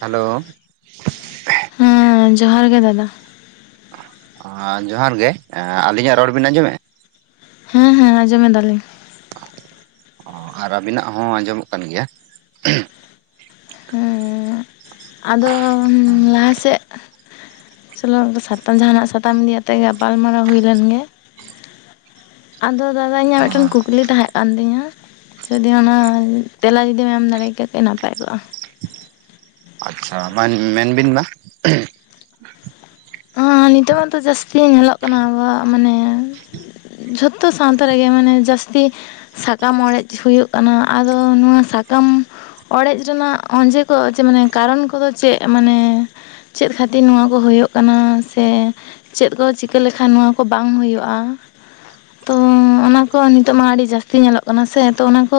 Hello. ᱦᱮᱸ ᱡᱚᱦᱟᱨ ᱜᱮ ᱫᱟᱫᱟ᱾ ᱦᱟᱸ ᱡᱚᱦᱟᱨ ᱜᱮ ᱟᱹᱞᱤᱧᱟᱜ ᱨᱚᱲ ᱵᱤᱱ ᱟᱸᱡᱚᱢᱮᱜᱼᱟ? ᱦᱮᱸ ᱦᱮᱸ ᱟᱸᱡᱚᱢᱮᱫᱟᱞᱤᱧ᱾ ᱚ ᱟᱨ ᱟᱹᱵᱤᱱᱟᱜ ᱦᱚᱸ ᱟᱸᱡᱚᱢᱚᱜ ᱠᱟᱱ ᱜᱮᱭᱟ᱾ ᱦᱮᱸ ᱟᱫᱚ ᱞᱟᱦᱟ ᱥᱮᱫ ᱥᱟᱛᱟᱢ ᱡᱟᱦᱟᱱᱟᱜ ᱥᱟᱛᱟᱢ ᱤᱫᱤᱭᱟᱛᱮᱜ ᱜᱟᱯᱟᱞ ᱢᱟᱨᱟᱣ ᱦᱩᱭ ᱞᱮᱱ ᱜᱮ᱾ ᱟᱫᱚ ᱫᱟᱫᱟ ᱤᱧᱟᱹᱜ ᱢᱤᱫᱴᱮᱱ ᱠᱩᱠᱞᱤ ᱛᱟᱦᱮᱸ ᱠᱟᱱ ᱛᱤᱧᱟ ᱡᱩᱫᱤ ᱚᱱᱟ ᱛᱮᱞᱟ ᱡᱩᱫᱤᱢ ᱮᱢ ᱫᱟᱲᱮ ᱠᱟᱜ ᱠᱮᱭᱟ ᱱᱟᱯᱟᱭ ᱠᱚᱜ-ᱟ᱾ ᱟᱪᱪᱷᱟ ᱢᱮᱱ ᱵᱤᱱ ᱢᱟ᱾ ᱦᱮᱸ ᱱᱤᱛᱚᱜ ᱢᱟᱛᱚ ᱡᱟᱹᱥᱛᱤ ᱧᱮᱞᱚᱜ ᱠᱟᱱᱟ ᱟᱵᱚᱣᱟᱜ ᱢᱟᱱᱮ ᱡᱷᱚᱛᱚ ᱥᱟᱶᱛᱟ ᱨᱮᱜᱮ ᱢᱟᱱᱮ ᱡᱟᱹᱥᱛᱤ ᱥᱟᱠᱟᱢ ᱚᱲᱮᱡ ᱦᱩᱭᱩᱜ ᱠᱟᱱᱟ ᱟᱫᱚ ᱱᱚᱣᱟ ᱥᱟᱠᱟᱢ ᱚᱲᱮᱡ ᱨᱮᱱᱟᱜ ᱚᱸᱡᱮ ᱠᱚ ᱡᱮ ᱢᱟᱱᱮ ᱠᱟᱨᱚᱱ ᱠᱚᱫᱚ ᱪᱮᱫ? ᱢᱟᱱᱮ ᱪᱮᱫ ᱠᱷᱟᱹᱛᱤᱨ ᱱᱚᱶᱟ ᱠᱚ ᱦᱳᱭᱳᱜ ᱠᱟᱱᱟ ᱥᱮ ᱪᱮᱫ ᱠᱚ ᱪᱤᱠᱟᱹ ᱞᱮᱠᱷᱟᱱ ᱱᱚᱣᱟ ᱠᱚ ᱵᱟᱝ ᱦᱩᱭᱩᱜ-ᱟ᱾ ᱛᱚ ᱚᱱᱟ ᱠᱚ ᱱᱤᱛᱚᱜ ᱢᱟ ᱟᱹᱰᱤ ᱡᱟᱹᱥᱛᱤ ᱧᱮᱞᱚᱜ ᱠᱟᱱᱟ ᱥᱮ ᱛᱚ ᱚᱱᱟ ᱠᱚ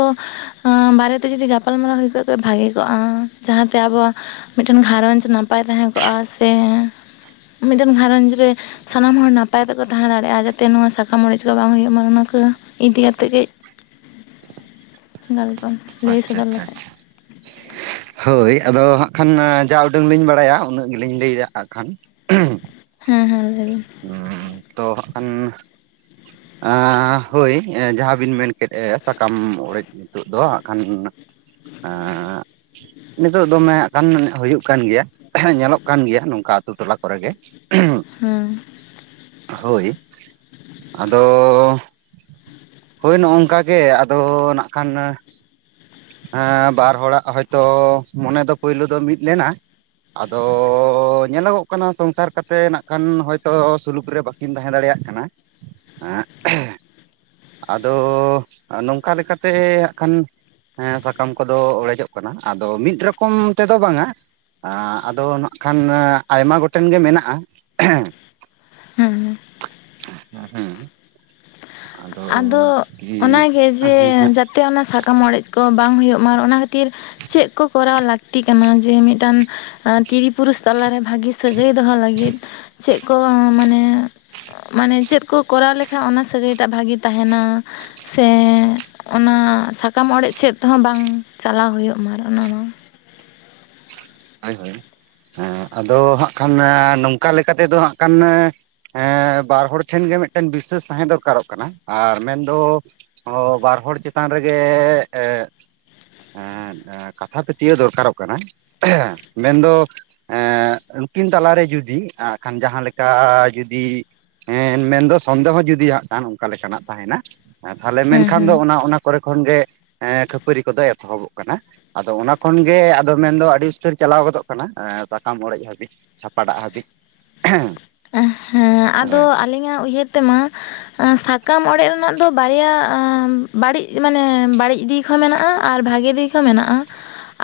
ᱵᱟᱨᱮᱛᱮ ᱡᱩᱫᱤ ᱜᱟᱯᱟᱞ ᱢᱟᱨᱟᱣ ᱦᱩᱭ ᱠᱚᱜ-ᱟ ᱵᱷᱟᱜᱤ ᱠᱚᱜ-ᱟ ᱡᱟᱦᱟᱸᱛᱮ ᱟᱵᱚᱣᱟᱜ ᱢᱤᱫᱴᱮᱱ ᱜᱷᱟᱨᱚᱸᱡᱽ ᱱᱟᱯᱟᱭ ᱛᱟᱦᱮᱸ ᱠᱚᱜ-ᱟ ᱥᱮ ᱢᱤᱫᱴᱮᱱ ᱜᱷᱟᱨᱚᱸᱡ ᱨᱮ ᱥᱟᱱᱟᱢ ᱦᱚᱲ ᱱᱟᱯᱟᱭ ᱛᱮᱠᱚ ᱛᱟᱦᱮᱸ ᱫᱟᱲᱮᱭᱟᱜ-ᱟ ᱡᱟᱛᱮ ᱱᱚᱣᱟ ᱥᱟᱠᱟᱢ ᱚᱲᱮᱡ ᱠᱚ ᱵᱟᱝ ᱦᱩᱭᱩᱜ ᱢᱟ ᱚᱱᱟ ᱠᱚ ᱤᱫᱤ ᱠᱟᱛᱮᱫ [unintelligible] ᱜᱚᱞᱯᱚ ᱞᱟᱹᱭ ᱟᱪᱪᱷᱟ ᱥᱚᱫᱚᱨ ᱟᱪᱪᱷᱟ ᱞᱮᱠᱷᱟᱡ, ᱟᱪᱪᱷᱟ ᱦᱳᱭ ᱟᱫᱚ ᱦᱟᱸᱜ ᱠᱷᱟᱱ ᱡᱟ ᱩᱰᱟᱹᱝ ᱞᱤᱧ ᱵᱟᱲᱟᱭᱟ ᱩᱱᱟᱹᱜ ᱜᱮᱞᱤᱧ ᱞᱟᱹᱭᱫᱟ ᱦᱟᱸᱜ ᱠᱷᱟᱱ᱾ ᱦᱮᱸ ᱦᱮᱸ ᱞᱟᱹᱭ ᱵᱤᱱ᱾ ᱛᱚ ᱦᱟᱸᱜ ᱠᱷᱟᱱ ᱟᱸ ᱦᱳᱭ ᱡᱟᱦᱟᱸ ᱵᱤᱱ ᱢᱮᱱ ᱠᱮᱫ ᱥᱟᱠᱟᱢ ᱚᱲᱮᱡ ᱱᱤᱛᱳᱜ ᱫᱚ ᱦᱟᱸᱜ ᱠᱷᱟᱱ ᱱᱤᱛᱳᱜ ᱫᱚᱢᱮ ᱦᱟᱸᱜ ᱠᱷᱟᱱ ᱦᱩᱭᱩᱜ ᱠᱟᱱ ᱜᱮᱭᱟ ᱾ ᱧᱮᱞᱚᱜ ᱠᱟᱱ ᱜᱮᱭᱟ ᱱᱚᱝᱠᱟ ᱟᱛᱩ ᱴᱚᱞᱟ ᱠᱚᱨᱮᱜᱮ, ᱦᱮᱸ, ᱦᱳᱭ ᱟᱫᱚ ᱦᱳᱭ ᱱᱚ ᱱᱚᱝᱠᱟ ᱜᱮ ᱟᱫᱚ ᱱᱟᱜ ᱠᱷᱟᱱ ᱦᱮᱸ ᱵᱟᱨ ᱦᱚᱲᱟᱜ ᱦᱚᱭᱛᱳ ᱢᱚᱱᱮ ᱫᱚ ᱯᱳᱭᱞᱳ ᱫᱚ ᱢᱤᱫ ᱞᱮᱱᱟ ᱾ ᱟᱫᱚ ᱧᱮᱞᱚᱜᱚᱜ ᱠᱟᱱᱟ ᱥᱚᱝᱥᱟᱨ ᱠᱟᱛᱮᱫ ᱱᱟᱜ ᱠᱷᱟᱱ ᱦᱚᱭᱛᱳ ᱥᱩᱞᱩᱠ ᱨᱮ ᱵᱟᱝ ᱠᱤᱱ ᱛᱟᱦᱮᱸ ᱫᱟᱲᱮᱭᱟᱜ ᱠᱟᱱᱟ, ᱟᱫᱚ ᱱᱚᱝᱠᱟ ᱞᱮᱠᱟᱛᱮ ᱦᱟᱸᱜ ᱠᱷᱟᱱ ᱦᱮᱸ ᱥᱟᱠᱟᱢ ᱠᱚᱫᱚ ᱚᱲᱮᱡᱚᱜ ᱠᱟᱱᱟ ᱟᱫᱚ ᱢᱤᱫ ᱨᱚᱠᱚᱢ ᱛᱮᱫᱚ ᱵᱟᱝᱟ, ᱟᱫᱚ ᱱᱟᱜ ᱠᱷᱟᱱ ᱟᱭᱢᱟ ᱜᱚᱴᱮᱱ ᱜᱮ ᱢᱮᱱᱟᱜ-ᱟ, [unintelligible] [unintelligible] ᱟᱫᱚ ᱠᱤ ᱚᱱᱟᱜᱮ ᱡᱮ ᱡᱟᱛᱮ ᱚᱱᱟ ᱥᱟ ᱠᱟᱢ ᱚᱲᱮᱡ ᱠᱚ ᱵᱟᱝ ᱦᱩᱭᱩᱜ ᱢᱟ ᱚᱱᱟ ᱠᱷᱟᱹᱛᱤᱨ ᱪᱮᱫ ᱠᱚ ᱠᱚᱨᱟᱣ ᱞᱟᱹᱠᱛᱤ ᱠᱟᱱᱟ? ᱡᱮ ᱢᱤᱫᱴᱟᱝ ᱛᱤᱨᱤ ᱯᱩᱨᱩᱥ ᱛᱟᱞᱟᱨᱮ ᱵᱷᱟᱹᱜᱤ ᱥᱟᱹᱜᱟᱹᱭ ᱫᱚᱦᱚ ᱞᱟᱹᱜᱤᱫ ᱪᱮᱫ ᱠᱚ ᱢᱟᱱᱮ ᱢᱟᱱᱮ ᱪᱮᱫ ᱠᱚ ᱠᱚᱨᱟᱣ ᱞᱮᱠᱷᱟᱡ ᱚᱱᱟ ᱥᱟᱹᱜᱟᱹᱭ ᱴᱟᱜ ᱵᱷᱟᱜᱤ ᱛᱟᱦᱮᱱᱟ? ᱥᱮ ᱚᱱᱟ ᱥᱟᱠᱟᱢ ᱚᱲᱮᱡ ᱥᱮᱫ ᱛᱮᱦᱚᱸ ᱵᱟᱝ ᱪᱟᱞᱟᱣ ᱦᱩᱭᱩᱜ ᱢᱟ ᱚᱱᱮ ᱚᱱᱟ᱾ ᱦᱳᱭ ᱦᱳᱭᱸ ᱟᱫᱚ ᱦᱟᱸᱜ ᱠᱷᱟᱱ ᱱᱚᱝᱠᱟ ᱞᱮᱠᱟ ᱛᱮᱫᱚ ᱦᱟᱸᱜ ᱠᱷᱟᱱ ᱦᱮᱸ ᱵᱟᱨ ᱦᱚᱲ ᱴᱷᱮᱱ ᱜᱮ ᱢᱤᱫᱴᱮᱱ ᱵᱤᱥᱥᱟᱹᱥ ᱛᱟᱦᱮᱸ ᱫᱚᱨᱠᱟᱨᱚᱜ ᱠᱟᱱᱟ ᱟᱨ ᱢᱮᱱᱫᱚ ᱚ ᱵᱟᱨ ᱦᱚᱲ ᱪᱮᱛᱟᱱ ᱨᱮᱜᱮ ᱮ ᱮ ᱠᱟᱛᱷᱟ ᱯᱟᱹᱛᱭᱟᱹᱣ ᱫᱚᱨᱠᱟᱨᱚᱜ ᱠᱟᱱᱟ ᱢᱮᱱᱫᱚ ᱮᱸ ᱩᱱᱠᱤᱱ ᱛᱟᱞᱟᱨᱮ ᱡᱩᱫᱤ ᱟᱜ ᱠᱷᱟᱱ ᱡᱟᱦᱟᱸ ᱞᱮᱠᱟ ᱡᱩᱫᱤ ᱦᱮᱸ ᱢᱮᱱᱫᱚ ᱥᱚᱱᱫᱮᱦᱚ ᱡᱩᱫᱤ ᱦᱟᱸᱜ ᱚᱱᱠᱟ ᱞᱮᱠᱟᱱᱟᱜ ᱛᱟᱦᱮᱱᱟ ᱛᱟᱦᱞᱮ ᱦᱮᱸ ᱢᱮᱱᱠᱷᱟᱱ ᱦᱮᱸ ᱫᱚ ᱚᱱᱟ ᱚᱱᱟ ᱠᱚᱨᱮ ᱠᱷᱚᱱ ᱜᱮ ᱠᱷᱟᱹᱯᱟᱹᱨᱤ ᱠᱚᱫᱚ ᱮᱛᱚᱦᱚᱵᱚᱜ ᱠᱟᱱᱟ ᱟᱫᱚ ᱚᱱᱟ ᱠᱷᱚᱱ ᱜᱮ ᱟᱫᱚ ᱢᱮᱱᱫᱚ ᱟᱹᱰᱤ ᱩᱛᱟᱹᱨ ᱪᱟᱞᱟᱣ ᱜᱚᱫᱚᱜ ᱠᱟᱱᱟ ᱥᱟᱠᱟᱢ ᱚᱲᱮᱡ ᱦᱟᱹᱵᱤᱡ, ᱪᱷᱟᱯᱟᱴᱟᱜ ᱦᱟᱹᱵᱤᱡ᱾ ᱮ ᱦᱮᱸ ᱟᱫᱚ ᱦᱳᱭ ᱟᱹᱞᱤᱧᱟᱜ ᱩᱭᱦᱟᱹᱨ ᱛᱮᱢᱟ ᱥᱟᱠᱟᱢ ᱚᱲᱮᱡ ᱨᱮᱱᱟᱜ ᱫᱚ ᱵᱟᱨᱭᱟ ᱵᱟᱲᱤᱡ ᱢᱟᱱᱮ ᱵᱟᱲᱤᱡ ᱫᱤᱠ ᱦᱚᱸ ᱢᱮᱱᱟᱜ-ᱟ ᱟᱨ ᱵᱷᱟᱜᱮ ᱫᱤᱠ ᱦᱚᱸ ᱢᱮᱱᱟᱜ-ᱟ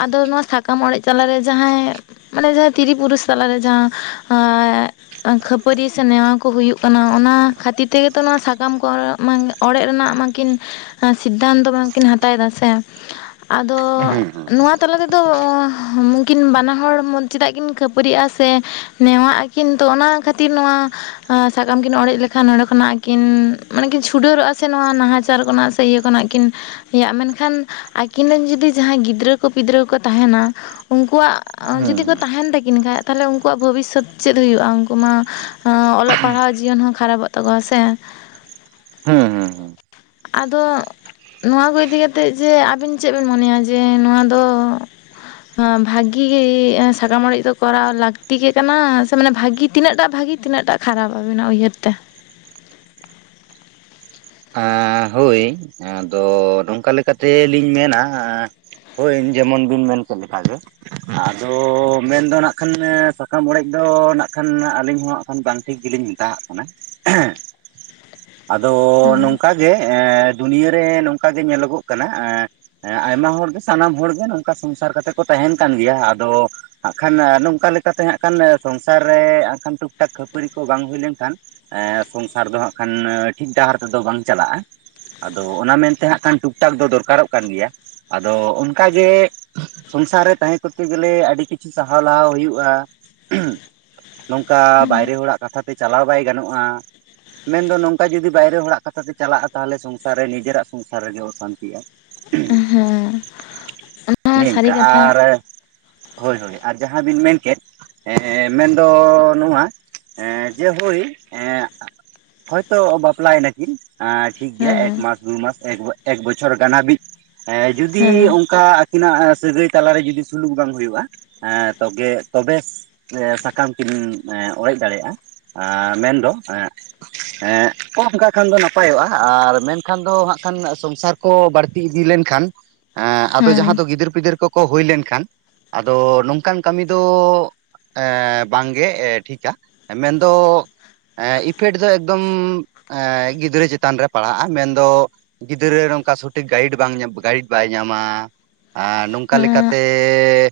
ᱟᱫᱚ ᱱᱚᱣᱟ ᱥᱟᱠᱟᱢ ᱚᱲᱮᱡ ᱛᱟᱞᱟᱨᱮ ᱡᱟᱦᱟᱸᱭ ᱢᱟᱱᱮ ᱡᱟᱦᱟᱸ ᱛᱤᱨᱤ ᱯᱩᱨᱩᱥ ᱛᱟᱞᱟᱨᱮ ᱡᱟᱦᱟᱸ ᱠᱷᱟᱹᱯᱟᱹᱨᱤᱭᱟᱹ ᱥᱮ ᱱᱮᱣᱟᱜ ᱠᱚ ᱦᱩᱭᱩᱜ ᱠᱟᱱᱟ ᱚᱱᱟ ᱠᱷᱟᱹᱛᱤᱨ ᱛᱮᱜᱮ ᱛᱚ ᱱᱚᱣᱟ ᱥᱟᱠᱟᱢ ᱠᱚ ᱚᱲᱮᱡ ᱨᱮᱱᱟᱜ ᱢᱟᱠᱤᱱ ᱥᱤᱫᱽᱫᱷᱟᱱᱛᱚ ᱵᱟᱝᱠᱤᱱ ᱦᱟᱛᱟᱣ ᱮᱫᱟ ᱥᱮ ᱟᱫᱚ ᱦᱩᱸ ᱦᱩᱸ ᱱᱚᱣᱟ ᱛᱟᱞᱟ ᱨᱮ ᱫᱚ ᱩᱱᱠᱤᱱ ᱵᱟᱱᱟ ᱦᱚᱲ ᱢᱚᱱ ᱪᱮᱫᱟᱜ ᱠᱤᱱ ᱠᱷᱟᱹᱯᱟᱹᱨᱤᱜ-ᱟ ᱥᱮ ᱱᱮᱣᱟᱜ ᱠᱤᱱ ᱛᱚ ᱚᱱᱟ ᱠᱷᱟᱹᱛᱤᱨ ᱱᱚᱣᱟ ᱦᱚ ᱥᱟᱠᱟᱢ ᱠᱤᱱ ᱚᱲᱮᱡ ᱞᱮᱠᱷᱟᱱ ᱱᱚᱸᱰᱮ ᱠᱷᱚᱱᱟᱜ ᱠᱤᱱ ᱢᱟᱱᱮ ᱠᱤᱱ ᱪᱷᱩᱰᱟᱹᱨᱚᱜ-ᱟ ᱥᱮ ᱱᱚᱣᱟ ᱱᱟᱦᱟᱪᱟᱨ ᱠᱷᱚᱱᱟᱜ ᱥᱮ ᱤᱭᱟᱹ ᱠᱷᱚᱱᱟᱜ ᱠᱤᱱ ᱤᱭᱟᱹᱜ-ᱟ ᱢᱮᱱᱠᱷᱟᱱ ᱟᱹᱠᱤᱱ ᱨᱮᱱ ᱡᱩᱫᱤ ᱡᱟᱦᱟᱸᱭ ᱜᱤᱫᱽᱨᱟᱹ ᱠᱚ ᱯᱤᱫᱽᱨᱟᱹ ᱠᱚ ᱛᱟᱦᱮᱱᱟ ᱩᱱᱠᱩᱣᱟᱜ ᱦᱩᱸ ᱡᱩᱫᱤ ᱠᱚ ᱛᱟᱦᱮᱱ ᱛᱟᱹᱠᱤᱱ ᱠᱷᱟᱡ ᱛᱟᱦᱚᱞᱮ ᱩᱱᱠᱩᱣᱟᱜ ᱵᱷᱚᱵᱤᱥᱚᱛ ᱪᱮᱫ ᱦᱩᱭᱩᱜ-ᱟ ᱩᱱᱠᱩ ᱢᱟ ᱚᱞᱚᱜ ᱯᱟᱲᱦᱟᱜ ᱡᱤᱭᱚᱱ ᱦᱚᱸ ᱠᱷᱟᱨᱟᱯᱚᱜ ᱛᱟᱠᱚᱣᱟ ᱥᱮ ᱦᱮᱸ ᱦᱮᱸ ᱟᱫᱚ ᱱᱚᱣᱟ ᱠᱚ ᱤᱫᱤ ᱠᱟᱛᱮᱫ ᱡᱮ ᱟᱵᱮᱱ ᱪᱮᱫ ᱵᱮᱱ ᱢᱚᱱᱮᱭᱟ ᱡᱮ ᱱᱚᱣᱟ ᱫᱚ ᱱᱚᱣᱟ ᱵᱷᱟᱜᱮ ᱜᱮ ᱥᱟᱠᱟᱢ ᱚᱲᱮᱡ ᱫᱚ ᱠᱚᱨᱟᱣ ᱞᱟᱹᱠᱛᱤ ᱜᱮ ᱠᱟᱱᱟ ᱥᱮ ᱢᱟᱱᱮ ᱵᱷᱟᱜᱤ ᱛᱤᱱᱟᱹᱜ ᱴᱟᱜ ᱵᱷᱟᱜᱮ ᱛᱤᱱᱟᱹᱜ ᱴᱟᱜ ᱠᱷᱟᱨᱟᱯᱟ ᱟᱵᱤᱱᱟᱜ ᱩᱭᱦᱟᱹᱨ ᱛᱮ ᱟᱻ ᱦᱳᱭ ᱟᱫᱚ ᱱᱚᱝᱠᱟ ᱞᱮᱠᱟᱛᱮ ᱞᱤᱧ ᱢᱮᱱᱟ ᱦᱳᱭ ᱡᱮᱢᱚᱱ ᱵᱤᱱ ᱢᱮᱱ ᱠᱮᱫ ᱞᱮᱠᱟ ᱜᱮ ᱟᱫᱚ ᱢᱮᱱᱫᱚ ᱱᱟᱜ ᱠᱷᱟᱱ ᱥᱟᱠᱟᱢ ᱚᱲᱮᱡ ᱫᱚ ᱱᱟᱜ ᱠᱷᱟᱱ ᱟᱹᱞᱤᱧ ᱦᱚᱸᱦᱟᱜ ᱮᱠᱷᱟᱱ ᱵᱟᱝ ᱴᱷᱤᱠ ᱜᱤᱞᱤᱧ ᱢᱮᱛᱟᱣᱟᱜ ᱠᱟᱱᱟ ᱟᱫᱚ ᱦᱩᱸ ᱱᱚᱝᱠᱟᱜ ᱜᱮ ᱫᱩᱱᱭᱟᱹᱨᱮ ᱱᱚᱝᱠᱟ ᱜᱮ ᱧᱮᱞᱚᱜᱚᱜ ᱠᱟᱱᱟ ᱦᱮᱸ ᱟᱭᱢᱟ ᱦᱚᱲᱜᱮ ᱥᱟᱱᱟᱢ ᱦᱚᱲᱜᱮ ᱱᱚᱝᱠᱟ ᱥᱚᱝᱥᱟᱨ ᱠᱟᱛᱮᱜ ᱠᱚ ᱛᱟᱦᱮᱱ ᱠᱟᱱ ᱜᱮᱭᱟ ᱟᱫᱚ ᱦᱟᱸᱜ ᱠᱷᱟᱱ ᱱᱚᱝᱠᱟ ᱞᱮᱠᱟᱛᱮ ᱦᱟᱸᱜ ᱠᱷᱟᱱ ᱥᱚᱝᱥᱟᱨ ᱨᱮ ᱦᱟᱸᱜ ᱠᱷᱟᱱ ᱴᱩᱠ ᱴᱟᱠ ᱠᱷᱟᱹᱯᱟᱹᱨᱤ ᱠᱚ ᱵᱟᱝ ᱦᱩᱭ ᱞᱮᱱᱠᱷᱟᱱ, ᱮ ᱥᱚᱝᱥᱟᱨ ᱫᱚ ᱦᱟᱸᱜ ᱠᱷᱟᱱ ᱴᱷᱤᱠ ᱰᱟᱦᱟᱨ ᱛᱮᱫᱚ ᱵᱟᱝ ᱪᱟᱞᱟᱜ-ᱟ ᱟᱫᱚ ᱚᱱᱟ ᱢᱮᱱᱛᱮ ᱦᱟᱸᱜ ᱠᱷᱟᱱ ᱴᱩᱠ ᱴᱟᱠ ᱫᱚ ᱫᱚᱨᱠᱟᱨᱚᱜ ᱠᱟᱱ ᱜᱮᱭᱟ ᱟᱫᱚ ᱚᱱᱠᱟᱜᱮ ᱥᱚᱝᱥᱟᱨ ᱨᱮ ᱛᱟᱦᱮᱸ ᱠᱚᱨᱛᱮ ᱜᱮᱞᱮ ᱟᱹᱰᱤ ᱠᱤᱪᱷᱩ ᱥᱟᱦᱟᱣ ᱞᱟᱦᱟᱣ ᱦᱩᱭᱩᱜ-ᱟ᱾ ᱱᱚᱝᱠᱟ ᱵᱟᱭᱨᱮ ᱦᱚᱲᱟᱜ ᱠᱟᱛᱷᱟ ᱛᱮ ᱪᱟᱞᱟᱣ ᱵᱟᱭ ᱜᱟᱱᱚᱜ-ᱟ ᱢᱮᱱᱫᱚ ᱱᱚᱝᱠᱟ ᱡᱩᱫᱤ ᱵᱟᱭᱨᱮ ᱦᱚᱲᱟᱜ ᱠᱟᱛᱷᱟ ᱛᱮ ᱪᱟᱞᱟᱜ-ᱟ ᱛᱟᱦᱚᱞᱮ ᱥᱚᱝᱥᱟᱨ ᱨᱮ ᱱᱤᱡᱮᱨᱟᱜ ᱥᱚᱝᱥᱟᱨ ᱨᱮᱜᱮ ᱚᱥᱟᱱᱛᱤᱜ-ᱟ ᱦᱮᱸ ᱚᱱᱟ ᱦᱚᱸ ᱱᱤᱝᱠᱟ ᱥᱟᱹᱨᱤ ᱠᱟᱛᱷᱟ ᱟᱨ ᱦᱳᱭ ᱦᱳᱭ ᱟᱨ ᱡᱟᱦᱟᱸ ᱵᱤᱱ ᱢᱮᱱᱠᱮᱫ ᱮᱸ ᱢᱮᱱᱫᱚ ᱱᱚᱣᱟ ᱮᱸ ᱡᱮ ᱦᱳᱭ ᱮ ᱦᱚᱭᱛᱚ ᱵᱟᱯᱞᱟᱭ ᱱᱟ ᱠᱤᱱ ᱟ ᱴᱷᱤᱠ ᱜᱮᱭᱟ ᱦᱮᱸ ᱮᱠᱢᱟᱥ ᱫᱩᱢᱟᱥ ᱮᱠ ᱵᱚ ᱮᱠ ᱵᱚᱪᱷᱚᱨ ᱜᱟᱱ ᱦᱟᱹᱵᱤᱡ ᱮ ᱡᱩᱫᱤ ᱦᱮᱸ ᱚᱱᱠᱟ ᱟᱹᱠᱤᱱᱟᱜ ᱥᱟᱹᱜᱟᱹᱭ ᱛᱟᱞᱟᱨᱮ ᱡᱩᱫᱤ ᱥᱩᱞᱩᱠ ᱵᱟᱝ ᱦᱩᱭᱩᱜ-ᱟ ᱦᱮᱸ ᱛᱚᱜᱮ ᱛᱚᱵᱮ ᱡᱮ ᱥᱟᱠᱟᱢ ᱠᱤᱱ ᱚᱲᱮᱡ ᱫᱟᱲᱮᱭᱟᱜ-ᱟ ᱟ ᱢᱮᱱᱫᱚ ᱦᱮᱸ [unintelligible] ᱠᱷᱟᱱ ᱫᱚ ᱱᱟᱯᱟᱭᱚᱜ-ᱟ ᱟᱨ ᱢᱮᱱᱠᱷᱟᱱ ᱫᱚ ᱦᱟᱸᱜ ᱠᱷᱟᱱ ᱥᱚᱝᱥᱟᱨ ᱠᱚ ᱵᱟᱲᱛᱤ ᱤᱫᱤ ᱞᱮᱱᱠᱷᱟᱱ ᱮᱸ ᱟᱫᱚ ᱡᱟᱦᱟᱸ ᱦᱮᱸ ᱫᱚ ᱜᱤᱫᱟᱹᱨ ᱯᱤᱫᱟᱹᱨ ᱠᱚᱠᱚ ᱦᱩᱭ ᱞᱮᱱᱠᱷᱟᱱ ᱟᱫᱚ ᱱᱚᱝᱠᱟᱱ ᱠᱟᱹᱢᱤ ᱫᱚ ᱮ ᱵᱟᱝᱜᱮ ᱮ ᱴᱷᱤᱠᱟ ᱢᱮᱱᱫᱚ ᱮ ᱤᱯᱷᱮᱴ ᱫᱚ ᱮᱠᱫᱚᱢ ᱮ ᱜᱤᱫᱽᱨᱟᱹ ᱪᱮᱛᱟᱱ ᱨᱮ ᱯᱟᱲᱦᱟᱜ-ᱟ ᱢᱮᱱᱫᱚ ᱜᱤᱫᱽᱨᱟᱹ ᱚᱱᱠᱟ ᱥᱚᱴᱷᱤᱠ ᱜᱟᱭᱤᱴ ᱵᱟᱝ ᱧᱟᱢ ᱜᱟᱭᱤᱰ ᱵᱟᱭ ᱧᱟᱢᱟ ᱟᱨ ᱱᱚᱝᱠᱟ ᱦᱮᱸ ᱞᱮᱠᱟᱛᱮ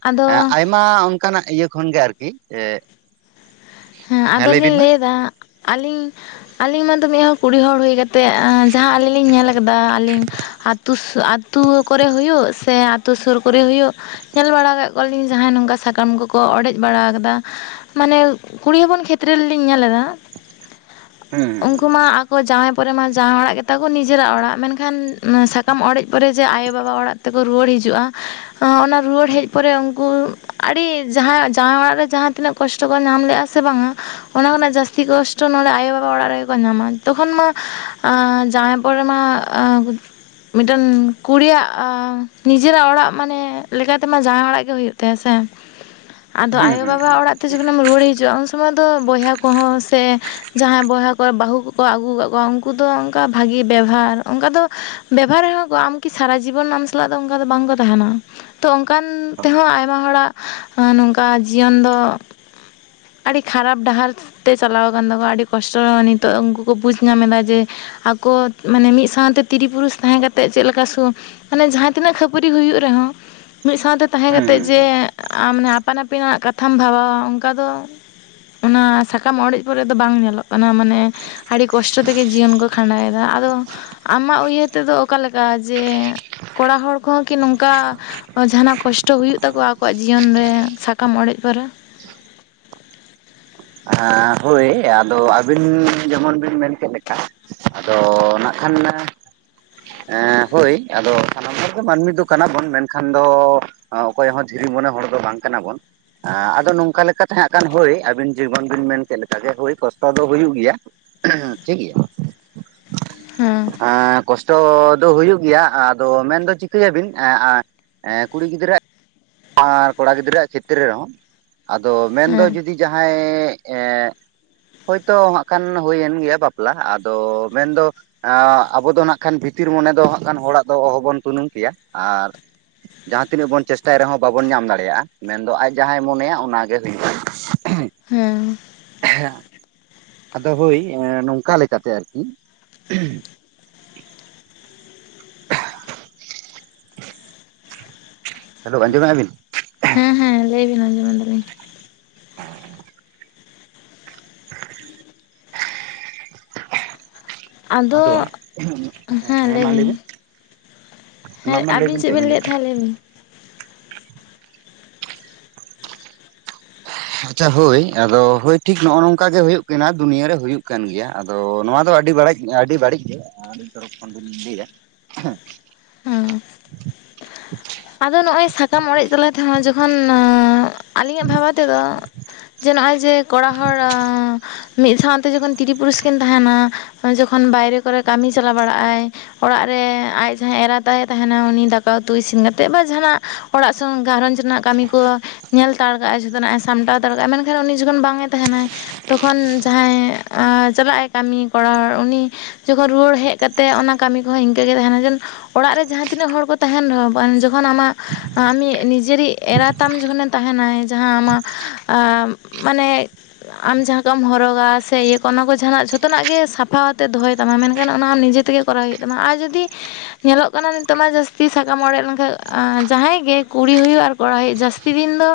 ᱟᱫᱚ ᱟᱭᱢᱟ ᱚᱱᱠᱟᱱᱟᱜ ᱤᱭᱟᱹ ᱠᱷᱚᱱᱜᱮ ᱟᱨᱠᱤ ᱮ ᱦᱮᱸ ᱟᱫᱚᱞᱤᱧ ᱞᱟᱹᱭ ᱮᱫᱟ ᱟᱞᱤᱧ ᱟᱞᱤᱧ ᱢᱟᱛᱚ ᱢᱤᱜ ᱦᱚᱲ ᱠᱩᱲᱤ ᱦᱚᱲ ᱦᱩᱭ ᱠᱟᱛ ᱛᱮ ᱟ ᱡᱟᱦᱟᱸ ᱟᱹᱞᱤᱧ ᱞᱤᱧ ᱧᱮᱞ ᱟᱠᱟᱫᱟ ᱟᱹᱞᱤᱧ ᱟᱹᱛᱩ ᱟᱛᱳ ᱠᱚᱨᱮ ᱦᱩᱭᱩᱜ ᱥᱮ ᱟᱛᱳ ᱥᱩᱨ ᱠᱚᱨᱮ ᱦᱩᱭᱩᱜ ᱧᱮᱞ ᱵᱟᱲᱟ ᱟᱠᱟᱜ ᱠᱚᱣᱟᱞᱤᱧ ᱡᱟᱦᱟᱸᱭ ᱱᱚᱝᱠᱟ ᱥᱟᱠᱟᱢ ᱠᱚᱠᱚ ᱚᱲᱮᱡ ᱵᱟᱲᱟᱣ ᱠᱟᱫᱟ ᱢᱟᱱᱮ ᱠᱩᱲᱤ ᱦᱚᱯᱚᱱ ᱠᱷᱮᱛᱨᱮ ᱨᱮᱞᱤᱧ ᱧᱮᱞ ᱮᱫᱟ ᱦᱩᱸ ᱩᱱᱠᱩ ᱢᱟ ᱚ ᱡᱟᱸᱶᱟᱭ ᱯᱚᱨᱮ ᱢᱟ ᱡᱟᱸᱶᱟᱭ ᱚᱲᱟᱜ ᱜᱮᱛᱟ ᱠᱚ ᱱᱤᱡᱮᱨᱟᱜ ᱚᱲᱟᱜ ᱢᱮᱱᱠᱷᱟᱱ ᱱᱚᱣᱟ ᱥᱟᱠᱟᱢ ᱚᱲᱮᱡ ᱯᱚᱨᱮ ᱡᱮ ᱟᱭᱳ ᱵᱟᱵᱟ ᱚᱲᱟᱜ ᱛᱮᱠᱚ ᱨᱩᱣᱟᱹᱲ ᱦᱤᱡᱩᱜᱼᱟ ᱟ ᱚᱱᱟ ᱨᱩᱣᱟᱹᱲ ᱦᱮᱡ ᱯᱚᱨᱮ ᱩᱱᱠᱩ ᱟᱹᱰᱤ ᱡᱟᱦᱟᱸ ᱡᱟᱣᱟᱸᱭ ᱚᱲᱟᱜ ᱨᱮ ᱡᱟᱦᱟᱸ ᱛᱤᱱᱟᱹᱜ ᱠᱚᱥᱴᱚ ᱠᱚ ᱧᱟᱢ ᱞᱮᱜᱟ ᱥᱮ ᱵᱟᱝᱟ ᱚᱱᱟ ᱠᱷᱚᱱᱟᱜ ᱡᱟᱹᱥᱛᱤ ᱠᱚᱥᱴᱚ ᱱᱚᱰᱮ ᱟᱭᱳ ᱵᱟᱵᱟ ᱚᱲᱟᱜ ᱨᱮᱜᱮ ᱠᱚ ᱧᱟᱢᱟ ᱛᱚᱠᱷᱚᱱ ᱢᱟ ᱟ ᱡᱟᱸᱶᱟᱭ ᱯᱚᱨᱮ ᱢᱟ ᱟ ᱢᱤᱜᱴᱮᱱ ᱠᱩᱲᱤᱭᱟᱜ ᱱᱤᱡᱮᱨᱟᱜ ᱚᱲᱟᱜ ᱢᱟᱱᱮ ᱞᱮᱠᱟᱛᱮᱢᱟ ᱡᱟᱸᱶᱟᱭ ᱚᱲᱟᱜ ᱜᱮ ᱦᱩᱭᱩᱜ ᱛᱟᱭᱟ ᱥᱮ᱾ [inaudible] ᱟᱫᱚ ᱟᱭᱳ ᱦᱩᱸ ᱦᱩᱸ ᱦᱩᱸ ᱵᱟᱵᱟ ᱦᱩᱸ ᱚᱲᱟᱜ ᱛᱮ ᱡᱚᱠᱷᱚᱱᱮᱢ ᱨᱩᱣᱟᱹᱲ ᱦᱤᱡᱩᱜᱼᱟ ᱩᱱ ᱥᱩᱢᱟᱭ ᱫᱚ ᱵᱚᱭᱦᱟ ᱠᱚᱦᱚᱸ ᱥᱮ ᱡᱟᱦᱟᱸᱭ ᱵᱚᱭᱦᱟ ᱠᱚᱨᱮ ᱵᱟᱹᱦᱩ ᱠᱚᱠᱚ ᱟᱹᱜᱩ ᱠᱟᱜ ᱠᱚᱣᱟ ᱩᱱᱠᱩ ᱫᱚ ᱚᱱᱠᱟ ᱵᱷᱟᱜᱤ ᱵᱮᱵᱷᱟᱨ ᱚᱱᱠᱟ ᱫᱚ ᱵᱮᱵᱦᱟᱨ ᱨᱮᱦᱚᱸ ᱠᱚ ᱟᱢ ᱠᱤ ᱥᱟᱨᱟ ᱡᱤᱵᱚᱱ ᱟᱢ ᱥᱟᱞᱟᱜ ᱫᱚ ᱚᱱᱠᱟ ᱫᱚ ᱵᱟᱝᱠᱚ ᱛᱟᱦᱮᱱᱟ᱾ ᱛᱚ ᱚᱱᱠᱟᱱ ᱦᱳᱭ ᱛᱮᱦᱚᱸ ᱟᱭᱢᱟ ᱦᱚᱲᱟᱜ ᱱᱚᱝᱠᱟ ᱡᱤᱭᱚᱱ ᱫᱚ [inaudible] ᱟᱹᱰᱤ ᱠᱷᱟᱨᱟᱯ ᱰᱟᱦᱟᱨ ᱛᱮ ᱪᱟᱞᱟᱣ ᱟᱠᱟᱱ ᱛᱟᱠᱚᱱᱟ ᱟᱹᱰᱤ ᱠᱚᱥᱴᱚ ᱱᱤᱛᱚᱜ ᱩᱱᱠᱩ ᱠᱩ ᱵᱩᱡᱽ ᱧᱟᱢ ᱮᱫᱟ ᱡᱮ ᱟᱠᱚ ᱢᱟᱱᱮ ᱢᱤᱫ ᱥᱟᱶᱛᱮ ᱛᱤᱨᱤ ᱯᱩᱨᱩᱥ ᱛᱟᱦᱮᱸ ᱠᱟᱛᱮᱜ ᱪᱮᱜ ᱞᱮᱠᱟ ᱥᱩ ᱢᱟᱱᱮ ᱡᱟᱦᱟᱸ ᱛᱤᱱᱟᱹᱜ ᱠᱷᱟᱹᱯᱟᱹᱨᱤ ᱦᱩᱭᱩᱜ ᱨᱮᱦᱚᱸ ᱢᱤᱫ ᱥᱟᱶᱛᱮ ᱛᱟᱦᱮᱸ ᱦᱩᱸ ᱦᱩᱸ ᱠᱟᱛᱮᱜ ᱡᱮ ᱦᱩᱸ ᱟᱢ ᱢᱟᱱᱮ ᱟᱯᱟᱱ ᱟᱹᱯᱤᱱᱟᱜ ᱠᱟᱛᱷᱟᱢ ᱵᱷᱟᱵᱟᱣᱟ᱾ ᱚᱱᱠᱟ ᱫᱚ ᱚᱱᱟ ᱥᱟᱠᱟᱢ ᱚᱲᱮᱡ ᱯᱚᱨᱮᱫ ᱫᱚ ᱵᱟᱝ ᱧᱮᱞᱚᱜ ᱠᱟᱱᱟ ᱢᱟᱱᱮ ᱟᱹᱰᱤ ᱠᱚᱥᱴᱚ ᱛᱮᱜᱮ ᱡᱤᱭᱚᱱ ᱠᱚ ᱠᱷᱟᱸᱰᱟᱣ ᱮᱫᱟ ᱟᱫᱚ ᱟᱢᱟᱜ ᱩᱭᱦᱟᱹᱨ ᱛᱮ ᱫᱚ ᱚᱠᱟ ᱞᱮᱠᱟ ᱡᱮ ᱠᱚᱲᱟ ᱦᱚᱲ ᱠᱚᱦᱚᱸ ᱠᱤ ᱱᱚᱝᱠᱟ ᱡᱟᱦᱟᱱᱟᱜ ᱠᱚᱥᱴᱚ ᱦᱩᱭᱩᱜ ᱛᱟᱠᱚᱣᱟ ᱟᱠᱚᱣᱟᱜ ᱡᱤᱭᱚᱱ ᱨᱮ ᱥᱟᱠ ᱟᱢ ᱚᱲᱮᱡ ᱯᱟᱨᱟ [inaudible] ᱟᱨ ᱦᱳᱭ ᱟᱫᱚ ᱟᱹᱵᱤᱱ ᱡᱮᱢᱚᱱ ᱵᱤᱱ ᱢᱮᱱ ᱠᱮᱜ ᱞᱮᱠᱟ ᱟᱫᱚ ᱱᱟᱜ ᱠᱷᱟᱱ ᱦᱮ ᱦᱳᱭ ᱟᱫᱚ ᱥᱟᱱᱟᱢ ᱦᱚᱲ ᱫᱚᱸ ᱢᱟᱹᱱᱢᱤ ᱫᱚ ᱠᱟᱱᱟ ᱵᱚᱱ ᱢᱮᱱᱠᱷᱟᱱ ᱫᱚ ᱚᱠᱚᱭ ᱦᱚᱸ ᱫᱷᱤᱨᱤ ᱢᱚᱱᱮ ᱦᱚᱲ ᱫᱚ ᱵᱟᱝ ᱠᱟᱱᱟ ᱵᱚᱱ ᱟ ᱟᱫᱚ ᱱᱚᱝᱠᱟ ᱞᱮᱠᱟ ᱛᱮᱦᱟᱜ ᱠᱷᱟᱱ ᱦᱳᱭ ᱟᱹᱵᱤᱱ ᱡᱮᱢᱚᱱ ᱵᱤᱱ ᱢᱮᱱ ᱠᱮᱜ ᱞᱮᱠᱟ ᱜᱮ ᱦᱳᱭ ᱠᱚᱥᱴᱚ ᱫᱚᱸ ᱦᱩᱭᱩᱜ ᱜᱮᱭᱟ ᱴᱷᱤᱠᱜᱮᱭᱟ᱾ ᱦᱮᱸ ᱟ ᱠᱚᱥᱴᱚ ᱫᱚ ᱦᱩᱭᱩᱜ ᱜᱮᱭᱟ᱾ ᱟᱫᱚ ᱢᱮᱱᱫᱚ ᱪᱤᱠᱟᱹ ᱭᱟᱵᱤᱱ [inaudible] ᱠᱩᱲᱤ ᱜᱤᱫᱽᱨᱟᱹ ᱟᱨ ᱠᱚᱲᱟ ᱜᱤᱫᱽᱨᱟᱹᱣᱟᱜ ᱪᱤᱛᱤᱨᱮ ᱨᱮᱦᱚᱸ ᱟᱫᱚ ᱢᱮᱱᱫᱚ ᱦᱮᱸ ᱡᱩᱫᱤ ᱡᱟᱦᱟᱸ ᱟᱭ ᱮᱜ ᱦᱳᱭᱛᱳ ᱦᱟᱸᱜ ᱠᱷᱟᱱ ᱦᱩᱭᱮᱱ ᱜᱮᱭᱟ ᱵᱟᱯᱞᱟ ᱟᱫᱚ ᱢᱮᱱᱫᱚ ᱟ ᱟᱵᱚ ᱫᱚ ᱱᱟᱜ ᱠᱷᱟᱱ ᱵᱷᱤᱛᱤᱨ ᱢᱚᱱᱮ ᱫᱚ ᱦᱟᱸᱜ ᱠᱷᱟᱱ ᱦᱚᱲᱟᱜ ᱫᱚ ᱚᱦᱚᱵᱚᱱ ᱛᱩᱱᱩᱢ ᱠᱮᱭᱟ ᱟᱨ ᱡᱟᱦᱟᱸ ᱛᱤᱱᱟᱹᱜ ᱵᱚᱱ ᱪᱮᱥᱴᱟᱭ ᱨᱮᱦᱚᱸ ᱵᱟᱵᱚᱱ ᱧᱟᱢ ᱫᱟᱲᱮᱭᱟᱜᱼᱟ ᱢᱮᱱᱫᱚ ᱟᱡ ᱡᱟᱦᱟᱸᱭ ᱢᱚᱱᱮᱭᱟ ᱚᱱᱟᱜᱮ ᱦᱩᱭᱩᱜᱼᱟ᱾ ᱦᱩᱸ [unintelligible] ᱟᱫᱚ ᱦᱩᱭ ᱱᱚᱝᱠᱟ ᱞᱮᱠᱟᱛᱮ ᱟᱨᱠᱤ, ᱦᱮᱞᱳ ᱟᱸᱡᱚᱢᱮ-ᱟ ᱵᱤᱱ? ᱦᱮᱸ ᱦᱮᱸ ᱞᱟᱹᱭ ᱵᱤᱱ ᱟᱸᱡᱚᱢ ᱮᱫᱟᱞᱤᱧ᱾ [unintelligible] ᱟᱫᱚ ᱦᱮᱸ ᱢᱟ ᱞᱟᱹᱭ ᱵᱤᱱ, ᱢᱟ ᱦᱮᱸ ᱢᱟ ᱟᱹᱵᱤᱱ ᱞᱟᱹᱭᱵᱤᱱ ᱪᱮᱫ ᱪᱮᱜ ᱵᱤᱱ ᱞᱟᱹᱭᱮᱫ ᱛᱟᱦᱮᱸᱫ? ᱞᱟᱹᱭ ᱵᱤᱱ ᱟᱪᱪᱷᱟ ᱦᱳᱭ ᱟᱫᱚ ᱦᱳᱭ ᱴᱷᱤᱠ ᱱᱚᱜᱼᱚ ᱱᱚᱝᱠᱟ ᱜᱮ ᱦᱳᱭᱳᱜ ᱠᱟᱱᱟ ᱫᱩᱱᱤᱭᱟᱹ ᱨᱮ ᱦᱩᱭᱩᱜ ᱠᱟᱱ ᱜᱮᱭᱟ ᱟᱫ ᱛᱚ ᱱᱚᱣᱟ ᱫᱚ ᱟᱹᱰᱤ ᱰᱟᱲᱮᱡ ᱟᱹᱰᱤ ᱵᱟᱹᱲᱤᱡ ᱜᱮ ᱟᱹᱞᱤᱧ ᱛᱚᱨᱚᱯᱷ ᱠᱷᱚᱱ ᱫᱚᱞᱤᱧ ᱞᱟᱹᱭ-ᱟ᱾ ᱦᱮᱸ [unintelligible] ᱟᱫᱚ ᱱᱚᱜᱼᱚᱭ ᱥᱟᱠᱟᱢ ᱚᱲᱮᱡ ᱛᱟᱞᱟ ᱛᱮᱦᱚᱸ ᱡᱚᱠᱷᱚᱱ ᱱᱟᱜᱻ, ᱟᱹᱞᱤᱧᱟᱜ ᱵᱷᱟᱵᱟ ᱛᱮᱫᱚ ᱡᱮ ᱱᱚᱜᱼᱚᱭ ᱡᱮ ᱠᱚᱲᱟ ᱦᱚᱲ ᱢᱤᱫ ᱥᱟᱶᱛᱮ ᱡᱚᱠᱷᱚᱱ, ᱛᱤᱨᱤ ᱯᱩᱨᱩᱥ ᱠᱤᱱ ᱛᱟᱦᱮᱱᱟ ᱡᱚᱠᱷᱚᱱ ᱵᱟᱭᱨᱮ ᱠᱚᱨᱮ ᱠᱟᱹᱢᱤ ᱪᱟᱞᱟᱣ ᱵᱟᱲᱟᱜ ᱟᱭ, ᱚᱲᱟᱜ ᱨᱮ ᱟᱡ ᱡᱟᱦᱟᱸᱭ ᱮᱨᱟ ᱛᱟᱭ ᱛᱟᱦᱮᱱᱟ ᱩᱱᱤ ᱫᱟᱠᱟ ᱩᱛᱩ ᱤᱥᱤᱱ ᱠᱟᱛᱮᱫ ᱛᱮᱜ ᱵᱟ ᱡᱟᱦᱟᱱᱟᱜ ᱚᱲᱟᱜ ᱥᱚᱝ ᱜᱷᱟᱨᱚᱸᱡᱽ ᱨᱮᱱᱟᱜ ᱠᱟᱹᱢᱤ ᱠᱚ ᱧᱮᱞ ᱛᱟᱲ ᱠᱟᱜᱼᱟ ᱡᱚᱛᱱᱟᱜ ᱥᱟᱢᱴᱟᱣ ᱦᱟᱛᱟᱲᱠᱟᱜ-ᱟ ᱢᱮᱱᱠᱷᱟᱱ ᱩᱱᱤ ᱡᱚᱠᱷᱚᱱ ᱵᱟᱝᱮ ᱛᱟᱦᱮᱱᱟᱭ᱾ ᱛᱚᱠᱷᱚᱱ ᱡᱟᱦᱟᱸᱭ ᱮᱸ ᱪᱟᱞᱟᱜ-ᱟᱭ ᱠᱟᱹᱢᱤ ᱠᱚᱬᱟ ᱩᱱᱤ, ᱡᱚᱠᱷᱚᱱ ᱨᱩᱣᱟᱹᱲ ᱦᱮᱜ ᱠᱟᱛᱮᱜ ᱚᱱᱟ ᱠᱟᱢᱤ ᱠᱚᱦᱚᱸ ᱤᱝᱠᱟᱹᱜᱮ ᱛᱟᱦᱮᱱᱟ ᱡᱮᱱᱚ ᱚᱲᱟᱜ ᱨᱮ ᱡᱟᱦᱟᱸ ᱛᱤᱱᱟᱹᱜ ᱦᱚᱲ ᱠᱚ ᱛᱟᱦᱮᱱ ᱨᱮᱦᱚᱸ ᱵᱟᱝ ᱡᱚᱠᱷᱚᱱ ᱟᱢᱟᱜ ᱟᱢᱤᱜ ᱱᱤᱡᱮᱨᱤᱜ ᱮᱨᱟᱛᱟᱢ ᱡᱚᱠᱷᱚᱱᱮᱢ, ᱛᱟᱦᱮᱱᱟᱭ ᱡᱟᱦᱟᱸ ᱟᱢᱟᱜ ᱟ ᱢᱟᱱᱮ, ᱟᱢ ᱡᱟᱦᱟᱸ ᱠᱚᱢ ᱦᱚᱨᱚᱜᱟ ᱥᱮ ᱤᱭᱟᱹ ᱠᱚ ᱚᱱᱟ ᱠᱚ ᱡᱟᱦᱟᱱᱟᱜ ᱡᱷᱟᱛᱷᱚᱱᱟᱜ ᱜᱮ ᱥᱟᱯᱷᱟᱣᱟᱛᱮᱜ ᱫᱚᱦᱚᱭ ᱛᱟᱢᱟ ᱢᱮᱱᱠᱷᱟᱱ ᱚᱱᱟ ᱟᱢ ᱱᱤᱡᱮ ᱛᱮᱜᱮ, ᱠᱚᱨᱟᱣ ᱦᱩᱭᱩᱜ ᱛᱟᱢᱟ ᱟᱨ ᱡᱩᱫᱤ ᱧᱮᱞᱚᱜ ᱠᱟᱱᱟ ᱱᱤᱛᱚᱜ ᱢᱟ ᱡᱟᱹᱥᱛᱤ ᱥᱟᱠᱟᱢ ᱚᱲᱮᱡ ᱞᱮᱝᱠᱷᱟᱡ, ᱟᱸ ᱡᱟᱦᱟᱸᱭ ᱜᱮ ᱠᱩᱲᱤ ᱦᱩᱭᱩᱜ ᱟᱨ ᱠᱚᱲᱟ ᱦᱩᱭᱩᱜ ᱡᱟᱹᱥᱛᱤ ᱫᱤᱱᱫᱚ,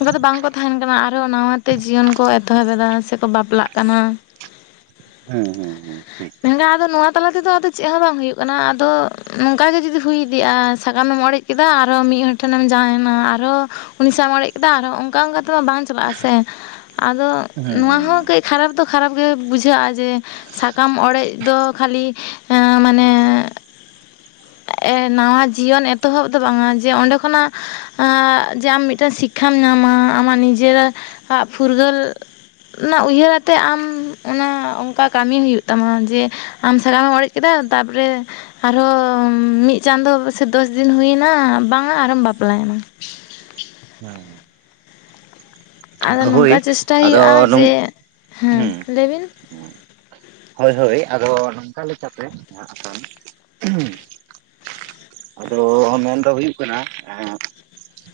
ᱚᱱᱠᱟ ᱫᱚ ᱵᱟᱝᱠᱚ ᱛᱟᱦᱮᱱ ᱠᱟᱱᱟ ᱟᱨᱚ ᱱᱟᱣᱟᱛᱮ ᱡᱤᱭᱳᱱ ᱠᱚ ᱮᱛᱚᱦᱚᱵ ᱮᱫᱟ ᱥᱮᱠᱚ ᱵᱟᱯᱞᱟᱜ ᱠᱟᱱᱟ᱾ ᱦᱮᱸ ᱦᱮᱸ ᱦᱮᱸ, ᱴᱷᱤᱠ ᱢᱮᱱᱜᱟ ᱟᱫᱚ ᱱᱚᱣᱟ ᱛᱟᱞᱟ ᱛᱮᱫᱚ ᱟᱫᱚ ᱪᱮᱜ ᱦᱚᱸ ᱵᱟᱝ ᱦᱩᱭᱩᱜ ᱠᱟᱱᱟ ᱟᱫᱚ ᱱᱚᱝᱠᱟ ᱜᱮ ᱡᱩᱫᱤ ᱦᱩᱭ ᱤᱫᱤᱜᱼᱟ ᱥᱟᱠᱟᱢᱮᱢ ᱚᱬᱮᱡ ᱠᱮᱫᱟ ᱟᱨᱚ ᱢᱤᱜ ᱦᱚᱲ ᱴᱷᱮᱱᱮᱢ ᱡᱟᱶᱟᱭᱮᱱᱟ ᱟᱨᱚ ᱩᱱᱤ ᱥᱟᱹᱣᱮᱢ ᱚᱲᱮᱡ ᱠᱮᱫᱟ ᱟᱨᱦᱚᱸ ᱚᱝᱠᱟ ᱚᱝᱠᱟ ᱛᱮᱢᱟ ᱵᱟᱝ ᱪᱟᱞᱟᱜᱼᱟᱥᱮ᱾ ᱟᱫᱚ ᱦᱮᱸ ᱱᱚᱣᱟ ᱦᱮᱸ ᱦᱚᱸ ᱠᱟᱹᱡ ᱠᱷᱟᱨᱟᱯ ᱫᱚ ᱠᱷᱟᱨᱟᱯ ᱜᱮ ᱵᱩᱡᱷᱟᱹᱜᱼᱟ ᱡᱮ, ᱥᱟᱠᱟᱢ ᱚᱲᱮᱡ ᱫᱚ ᱠᱷᱟᱹᱞᱤ ᱟᱸ ᱮ ᱢᱟᱱᱮ, ᱮ ᱱᱟᱣᱟ ᱡᱤᱭᱳᱱ ᱮᱛᱚᱦᱚᱵ ᱫᱚ ᱵᱟᱝᱟ ᱡᱮ ᱚᱸᱰᱮ ᱠᱷᱚᱱᱟᱜ ᱟᱜᱻ ᱡᱮ ᱟᱢ ᱢᱤᱫᱴᱮᱱ ᱥᱤᱠ ᱠᱷᱟᱢ ᱧᱟᱢᱟ ᱟᱢᱟᱜ ᱱᱤᱡᱮᱨᱜ ᱟᱜ ᱯᱷᱩᱨᱜᱟᱹᱞ᱾ ᱚᱱᱟ ᱩᱭᱦᱟᱹᱨ ᱟᱛᱮᱜ ᱟᱢ ᱚᱱᱟ ᱚᱝᱠᱟ ᱠᱟᱢᱤ ᱦᱩᱭᱩᱜ ᱛᱟᱢᱟ ᱡᱮ, ᱟᱢ ᱥᱟᱠᱟᱢᱮᱢ ᱚᱲᱮᱡ ᱠᱮᱫᱟ ᱛᱟᱯᱚᱨᱮ ᱟᱨᱦᱚᱸ ᱚᱢ ᱢᱤᱫ ᱪᱟᱸᱫᱚ ᱥᱮ ᱫᱚᱥ ᱫᱤᱱ ᱦᱩᱭᱱᱟ ᱵᱟᱝᱟ ᱟᱨᱮᱢ ᱵᱟᱯᱞᱟᱭᱱᱟ᱾ [unintelligible] ᱟᱫᱚ ᱱᱚᱝᱠᱟ ᱦᱳᱭ ᱪᱮᱥᱴᱟᱭ ᱦᱩᱭᱩᱜᱼᱟ ᱟᱫᱚ ᱡᱮ ᱱᱚᱝ ᱦᱮᱸ ᱦᱩᱸ ᱞᱟᱹᱭ ᱵᱤᱱ᱾ [unintelligible] ᱦᱳᱭ ᱦᱳᱭ ᱟᱫᱚ ᱱᱚᱝᱠᱟ ᱞᱮᱠᱟᱛᱮ [unintelligible] ᱟᱫᱚ ᱢᱮᱱᱫᱚ ᱦᱩᱭᱩᱜ ᱠᱟᱱᱟ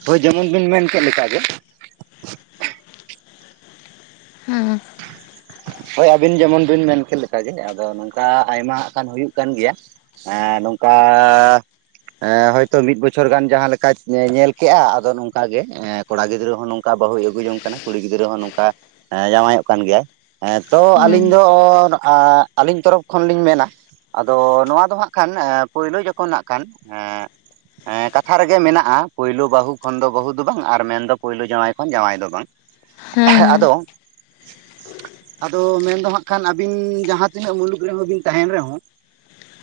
ᱦᱳᱭ ᱡᱮᱢᱚᱱ ᱵᱤᱱ ᱢᱮᱱᱠᱮᱫ ᱞᱮᱠᱟ ᱜᱮ᱾ ᱦᱩᱸ ᱦᱳᱭ ᱟᱹᱵᱤᱱ ᱡᱮᱢᱚᱱ ᱵᱤᱱ ᱢᱮᱱᱠᱮᱫ ᱞᱮᱠᱟᱜᱮ ᱟᱫᱚ ᱱᱚᱝᱠᱟ ᱟᱭᱢᱟ ᱟᱠᱷᱟᱱ ᱦᱩᱭᱩᱜ ᱠᱟᱱ ᱜᱮᱭᱟ᱾ ᱮᱸᱻ ᱱᱚᱝᱠᱟᱻ ᱮᱸ ᱦᱳᱭᱛᱳ ᱢᱤᱫ ᱵᱚᱪᱷᱚᱨ ᱜᱟᱱ ᱡᱟᱦᱟᱸᱞᱮᱠᱟᱭ ᱧᱮᱞ ᱠᱮᱜ-ᱟ ᱟᱫᱚ ᱱᱚᱝᱠᱟ ᱜᱮ ᱮᱜ᱾ ᱠᱚᱲᱟ ᱜᱤᱫᱨᱟᱹ ᱦᱚᱸ ᱱᱚᱝᱠᱟ ᱵᱟᱹᱦᱩᱭ ᱟᱹᱜᱩ ᱡᱚᱝ ᱠᱟᱱᱟ ᱠᱩᱲᱤ ᱜᱤᱫᱽᱨᱟᱹ ᱦᱚᱸ ᱱᱚᱝᱠᱟ ᱮ ᱡᱟᱶᱟᱭᱚᱜ ᱠᱟᱱ ᱜᱮᱭᱟᱭ᱾ ᱦᱮᱸ ᱛᱚ ᱦᱮᱸ ᱟᱹᱞᱤᱧ ᱫᱚ ᱱᱚᱜ-ᱟ ᱟᱹᱞᱤᱧ ᱛᱚᱨᱚᱯᱷ ᱠᱷᱚᱱ ᱞᱤᱧ ᱢᱮᱱᱟ, ᱟᱫᱚ ᱱᱚᱣᱟ ᱫᱚ ᱦᱟᱜ ᱠᱷᱟᱱ ᱯᱳᱭᱞᱳ ᱡᱚᱠᱷᱚᱱ ᱦᱟᱜ ᱠᱷᱟᱱ ᱮᱸ ᱦᱮᱸ ᱠᱟᱛᱷᱟ ᱨᱮᱜᱮ ᱢᱮᱱᱟᱜ-ᱟ ᱯᱳᱭᱞᱳ ᱵᱟᱹᱦᱩ ᱠᱷᱚᱱ ᱫᱚ ᱵᱟᱹᱦᱩ ᱫᱚ ᱵᱟᱝ ᱟᱨ ᱢᱮᱱᱫᱚ ᱯᱳᱞᱳ ᱡᱟᱶᱟᱭ ᱠᱷᱚᱱ ᱡᱟᱶᱟᱭ ᱫᱚ ᱵᱟᱝ ᱾ ᱦᱩᱸ ᱦᱩᱸ ᱾ ᱟᱫᱚ ᱢᱮᱱᱫᱚ ᱦᱟᱸᱜ ᱠᱷᱟᱱ ᱟᱵᱤᱱ ᱡᱟᱦᱟᱸ ᱛᱤᱱᱟᱹᱜ ᱢᱩᱞᱩᱠ ᱨᱮᱦᱚᱸ ᱵᱤᱱ ᱛᱟᱦᱮᱱ ᱨᱮᱦᱚᱸ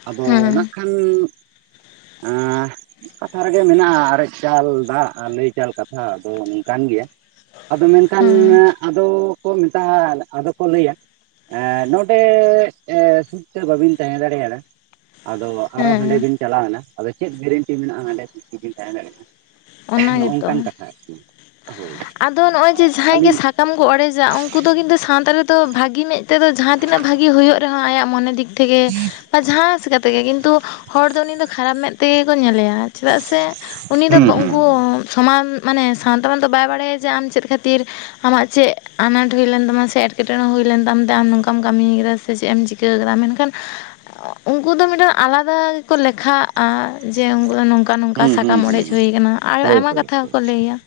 ᱟᱫᱚ ᱚ ᱦᱮᱸ ᱚᱱᱟ ᱠᱷᱟᱱ ᱟᱸᱻ ᱠᱟᱛᱷᱟ ᱨᱮᱜᱮ ᱢᱮᱱᱟᱜ-ᱟ ᱟᱨᱮᱡ ᱪᱟᱞ ᱫᱟᱜ ᱚ ᱞᱟᱹᱭ ᱪᱟᱞ ᱠᱟᱛᱷᱟ ᱟᱫᱚ ᱱᱚᱝᱠᱟᱱ ᱜᱮᱭᱟ ᱾ ᱟᱫᱚ ᱢᱮᱱᱠᱷᱟᱱ ᱦᱮᱸ ᱟᱫᱚ ᱠᱚ ᱢᱮᱛᱟᱜ-ᱟ ᱟᱞ ᱟᱫᱚ ᱠᱚ ᱞᱟᱹᱭᱟ ᱱᱚᱸᱰᱮ ᱮ ᱥᱩᱠᱛᱮ ᱵᱟᱵᱤᱱ ᱛᱮᱦᱮᱸ ᱫᱟᱲᱮᱭᱟᱫᱟ ᱾ ᱟᱫᱚ ᱟᱨᱚ ᱦᱟᱸᱰᱮ ᱦᱮᱸ ᱵᱤᱱ ᱪᱟᱞᱟᱣ ᱮᱱᱟ ᱾ ᱟᱫᱚ ᱪᱮᱫ ᱜᱮᱨᱮᱱᱴᱤ ᱢᱮᱱᱟᱜ-ᱟ ᱦᱟᱸᱰᱮ ᱥᱩᱠᱛᱮ ᱵᱮᱱ ᱛᱟᱦᱮᱸ ᱫᱟᱲᱮᱭᱟᱜ-ᱟ ᱚᱱᱟ ᱾ ᱜᱮᱛᱚ ᱱᱚᱸᱜ-ᱚᱝᱠᱟᱱ ᱠᱟᱛᱷᱟ ᱟᱨᱠᱤ ᱾ ᱟᱫᱚ ᱱᱚᱜ-ᱚᱭ ᱡᱮ ᱡᱟᱦᱟᱸᱭ ᱜᱮ ᱥᱟᱠᱟᱢ ᱠᱚ ᱚᱲᱮᱡᱟ ᱩᱱᱠᱩ ᱫᱚ ᱠᱤᱱᱛᱩ [unintelligible] ᱛᱚ ᱵᱷᱟᱜᱤ ᱢᱮᱫ ᱛᱮᱫᱚ ᱡᱟᱦᱟᱸ ᱛᱤᱱᱟᱹᱜ ᱵᱷᱟᱜᱤ ᱦᱩᱭᱩᱜ ᱨᱮᱦᱚᱸ ᱟᱭᱟᱜ ᱢᱚᱱᱮ ᱫᱤᱠ [unintelligible] ᱵᱟ ᱡᱟᱦᱟᱸ ᱥᱮᱜᱠᱟ ᱛᱮᱜᱮ ᱠᱤᱱᱛᱩ ᱦᱚᱲ ᱫᱚ ᱩᱱᱤ ᱫᱚ ᱠᱷᱟᱨᱟᱯ ᱢᱮᱫ ᱛᱮᱜᱮ ᱠᱚ ᱧᱮᱞᱮᱭᱟ ᱪᱮᱫᱟᱜ ᱥᱮ ᱩᱱᱤ ᱫᱚ ᱦᱩᱸ ᱦᱩᱸ ᱩᱝᱠᱩ ᱥᱚᱢᱟᱱ ᱢᱟᱱᱮ [unintelligible] ᱦᱚᱸᱛᱚ ᱵᱟᱭ ᱵᱟᱲᱟᱭᱟ ᱡᱮ ᱟᱢ ᱪᱮᱫ ᱠᱷᱟᱹᱛᱤᱨ ᱟᱢᱟᱜ ᱪᱮᱫ ᱟᱱᱟᱴ ᱦᱩᱭᱞᱮᱱ ᱛᱟᱢᱟ ᱥᱮ ᱮᱴᱠᱮᱴᱚᱬᱮ ᱦᱩᱭᱞᱮᱱ ᱛᱟᱢᱛᱮ ᱟᱢ ᱱᱚᱝᱠᱟᱢ ᱠᱟᱹᱢᱤᱭᱟᱠᱟᱫᱟ ᱥᱮ ᱪᱮᱫ ᱮᱢ ᱪᱤᱠ ᱪᱤᱠᱟᱹᱣ ᱟᱠᱟᱫᱟ, ᱢᱮᱱᱠᱷᱟᱱ ᱩᱝᱠᱩ ᱫᱚ ᱢᱤᱫᱴᱮᱱ ᱟᱞᱟᱫᱟ ᱜᱮᱠᱚ ᱞᱮᱠᱷᱟᱜ-ᱟ ᱡᱮ ᱩᱝᱠᱩ ᱫᱚ ᱱᱚᱝᱠ ᱱᱚᱝᱠᱟ ᱱᱚᱝᱠᱟ ᱦᱩᱸ ᱦᱩᱸ ᱥᱟᱠᱟᱢ ᱦᱩᱸ ᱚᱲᱮᱡ ᱦᱩᱭ ᱟᱠᱟᱱᱟ ᱟᱨ ᱦᱳᱭ ᱟᱭᱢᱟ ᱦᱳᱭ ᱠᱟᱛᱷᱟ ᱦᱳᱭ ᱦᱚᱸᱠᱚ ᱞᱟᱹᱭᱟ ᱾